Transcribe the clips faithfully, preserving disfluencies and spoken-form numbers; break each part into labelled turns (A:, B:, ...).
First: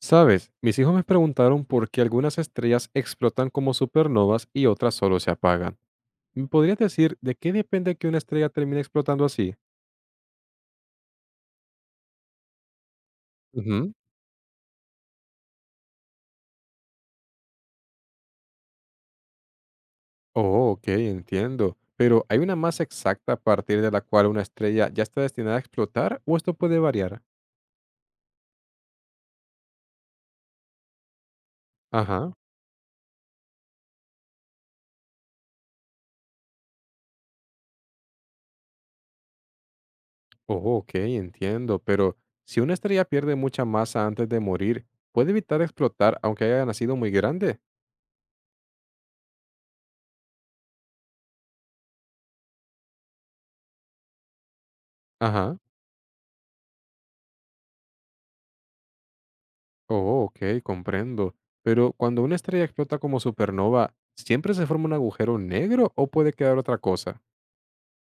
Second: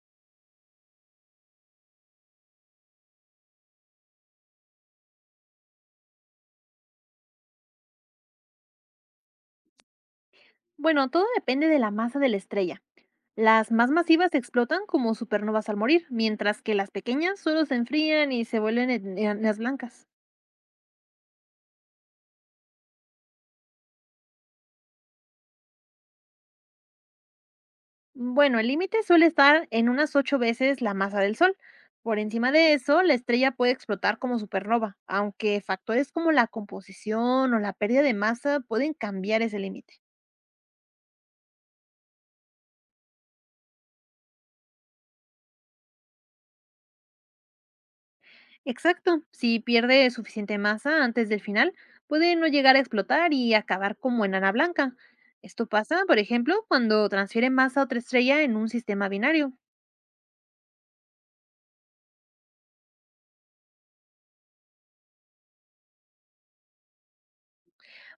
A: Sabes, mis hijos me preguntaron por qué algunas estrellas explotan como supernovas y otras solo se apagan. ¿Me podrías decir de qué depende que una estrella termine explotando así?
B: Bueno, todo depende de la masa de la estrella. Las más
A: Ujú.
B: masivas explotan como supernovas al morir, mientras que las pequeñas solo se enfrían y se vuelven en- enanas blancas.
A: Oh, ok, entiendo. Pero ¿hay una masa exacta a partir de la cual una estrella ya está destinada a explotar o esto puede variar?
B: Bueno, el límite suele estar en unas ocho veces la masa del Sol. Por
A: Ajá.
B: encima de eso, la estrella puede explotar como supernova, aunque factores como la composición o la pérdida de masa pueden cambiar ese límite.
A: Oh, ok, entiendo. Pero si una estrella pierde mucha masa antes de morir, ¿puede evitar explotar aunque haya nacido muy grande?
B: Exacto, si pierde suficiente masa antes del final, puede no llegar a explotar y acabar como enana blanca.
A: Ajá.
B: Esto pasa, por ejemplo, cuando transfiere masa a otra estrella en un sistema binario.
A: Oh, ok, comprendo. Pero cuando una estrella explota como supernova, ¿siempre se forma un agujero negro o puede quedar otra cosa?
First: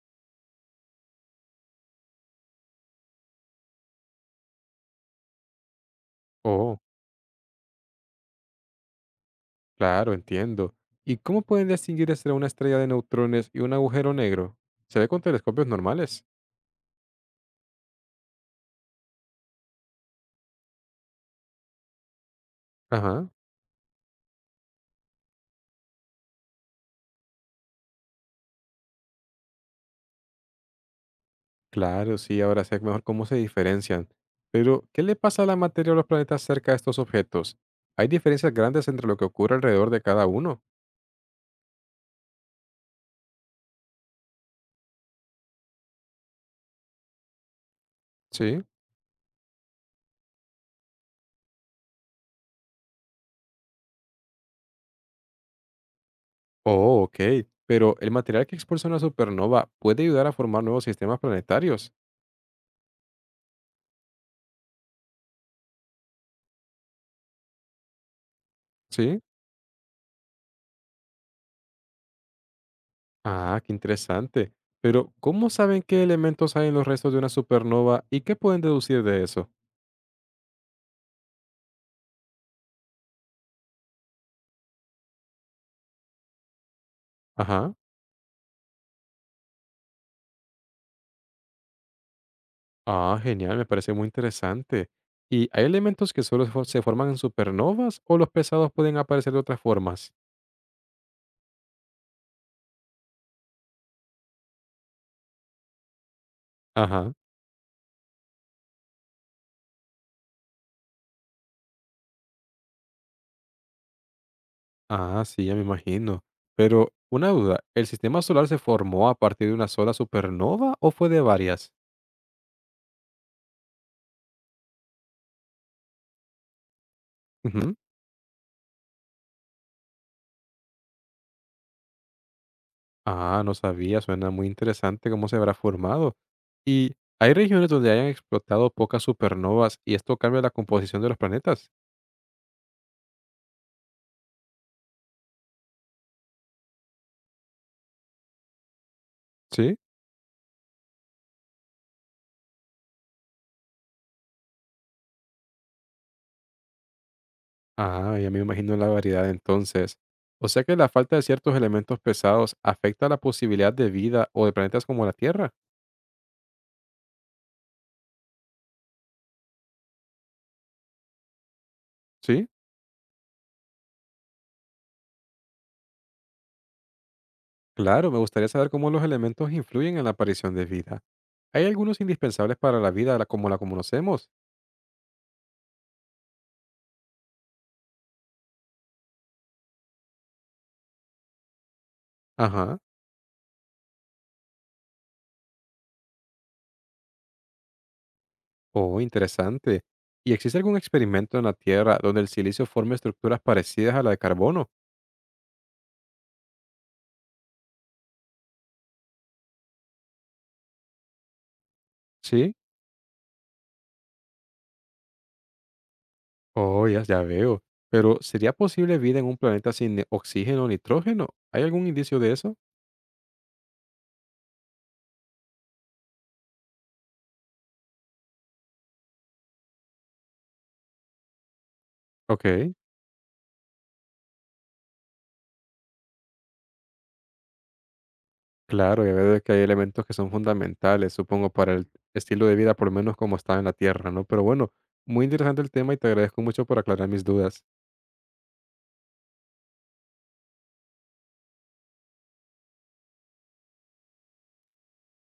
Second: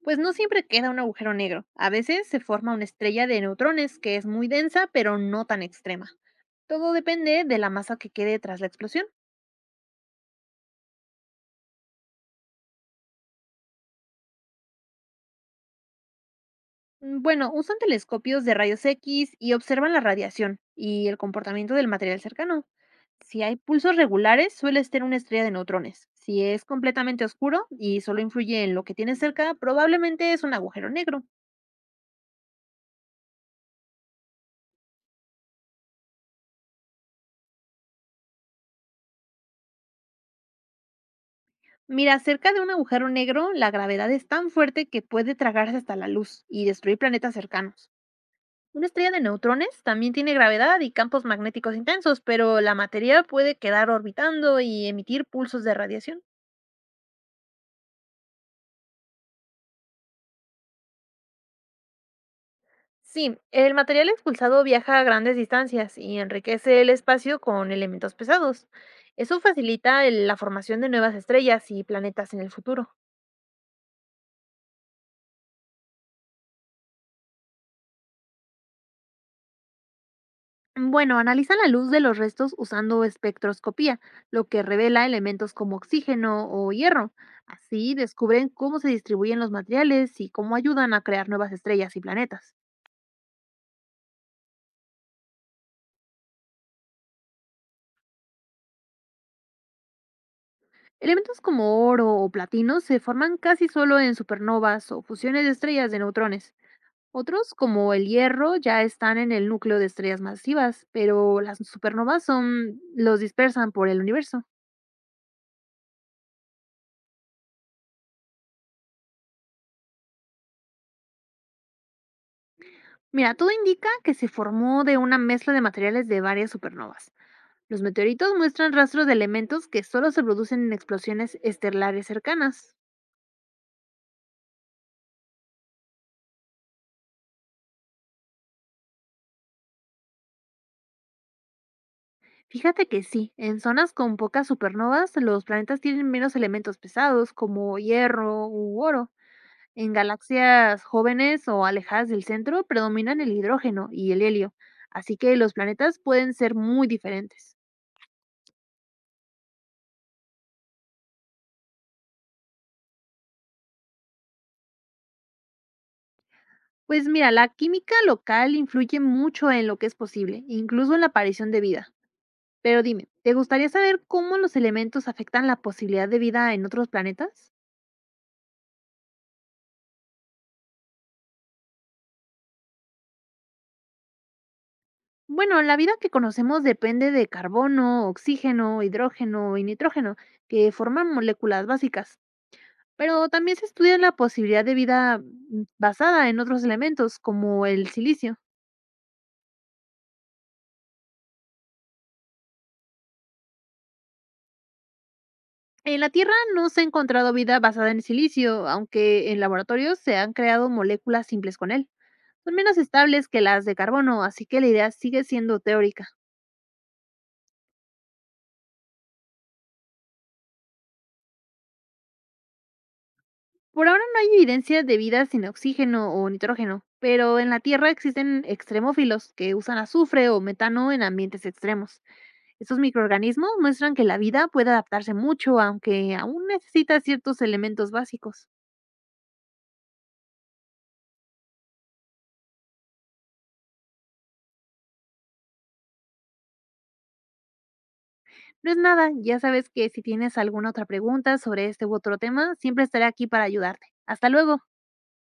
B: Pues no siempre queda un agujero negro. A veces se forma una estrella de neutrones que es muy densa, pero no tan extrema.
A: Oh,
B: Todo depende de la masa que quede tras la explosión.
A: claro, entiendo. ¿Y cómo pueden distinguir entre una estrella de neutrones y un agujero negro? ¿Se ve con telescopios normales?
B: Mm, Bueno, usan telescopios de rayos equis y observan la radiación y el comportamiento del material cercano.
A: Ajá.
B: Si hay pulsos regulares, suele ser una estrella de neutrones. Si es completamente oscuro y solo influye en lo que tiene cerca, probablemente es un agujero negro.
A: Claro, sí, ahora sé mejor cómo se diferencian. Pero, ¿qué le pasa a la materia o los planetas cerca de estos objetos? ¿Hay diferencias grandes entre lo que ocurre alrededor de cada uno?
B: Mira, cerca de un agujero negro, la gravedad es tan fuerte que puede tragarse hasta la luz y destruir planetas cercanos.
A: Sí.
B: Una estrella de neutrones también tiene gravedad y campos magnéticos intensos, pero la materia puede quedar orbitando y emitir pulsos de radiación.
A: Oh, ok. Pero el material que expulsa una supernova puede ayudar a formar nuevos sistemas planetarios.
B: Sí, el material expulsado viaja a grandes distancias y enriquece el espacio con elementos pesados.
A: ¿Sí?
B: Eso facilita el- la formación de nuevas estrellas y planetas en el futuro.
A: Ah, qué interesante. Pero, ¿cómo saben qué elementos hay en los restos de una supernova y qué pueden deducir de eso?
B: Bueno, analizan la luz de los restos usando espectroscopía, lo que revela elementos como oxígeno o hierro.
A: Ajá.
B: Así descubren cómo se distribuyen los materiales y cómo ayudan a crear nuevas estrellas y planetas.
A: Ah, genial, me parece muy interesante. ¿Y hay elementos que solo fo- se forman en supernovas o los pesados pueden aparecer de otras formas?
B: Elementos como oro o platino se forman casi solo en supernovas o fusiones de estrellas de neutrones.
A: Ajá.
B: Otros, como el hierro, ya están en el núcleo de estrellas masivas, pero las supernovas son, los dispersan por el universo.
A: Ah, sí, ya me imagino. Pero, una duda, ¿el sistema solar se formó a partir de una sola supernova o fue de varias?
B: Mira, todo indica que se formó de una mezcla de materiales de varias supernovas.
A: Ujú.
B: Los meteoritos muestran rastros de elementos que solo se producen en explosiones estelares cercanas.
A: Ah, no sabía, suena muy interesante cómo se habrá formado. ¿Y hay regiones donde hayan explotado pocas supernovas y esto cambia la composición de los planetas?
B: Fíjate que sí, en zonas con pocas supernovas, los planetas tienen menos elementos pesados, como hierro u oro.
A: Sí.
B: En galaxias jóvenes o alejadas del centro predominan el hidrógeno y el helio, así que los planetas pueden ser muy diferentes.
A: Ah, ya me imagino la variedad entonces. O sea que la falta de ciertos elementos pesados afecta la posibilidad de vida o de planetas como la Tierra.
B: Pues mira, la química local influye mucho en lo que es posible, incluso en la aparición de vida.
A: Sí.
B: Pero dime, ¿te gustaría saber cómo los elementos afectan la posibilidad de vida en otros planetas?
A: Claro, me gustaría saber cómo los elementos influyen en la aparición de vida. ¿Hay algunos indispensables para la vida la- como la conocemos?
B: Bueno, la vida que conocemos depende de carbono, oxígeno, hidrógeno y nitrógeno, que forman moléculas básicas.
A: Ajá.
B: Pero también se estudia la posibilidad de vida mm, basada en otros elementos, como el silicio.
A: Oh, interesante. ¿Y existe algún experimento en la Tierra donde el silicio forme estructuras parecidas a la de carbono?
B: En la Tierra no se ha encontrado vida basada en silicio, aunque en laboratorios se han creado moléculas simples con él. Son
A: Sí.
B: menos estables que las de carbono, así que la idea sigue siendo teórica.
A: Oh, ya, ya veo. Pero ¿sería posible vida en un planeta sin ni- oxígeno o nitrógeno? ¿Hay algún indicio de eso?
B: Por ahora no hay evidencia de vida sin oxígeno o nitrógeno, pero en la Tierra existen extremófilos que usan azufre o metano en ambientes extremos.
A: Ok,
B: Estos microorganismos muestran que la vida puede adaptarse mucho, aunque aún necesita ciertos elementos básicos.
A: claro, ya veo que hay elementos que son fundamentales, supongo, para el estilo de vida, por lo menos como está en la Tierra, ¿no? Pero bueno, muy interesante el tema y te agradezco mucho por aclarar mis dudas.
B: No es nada, ya sabes que si tienes alguna otra pregunta sobre este u otro tema, siempre estaré aquí para ayudarte. Hasta luego.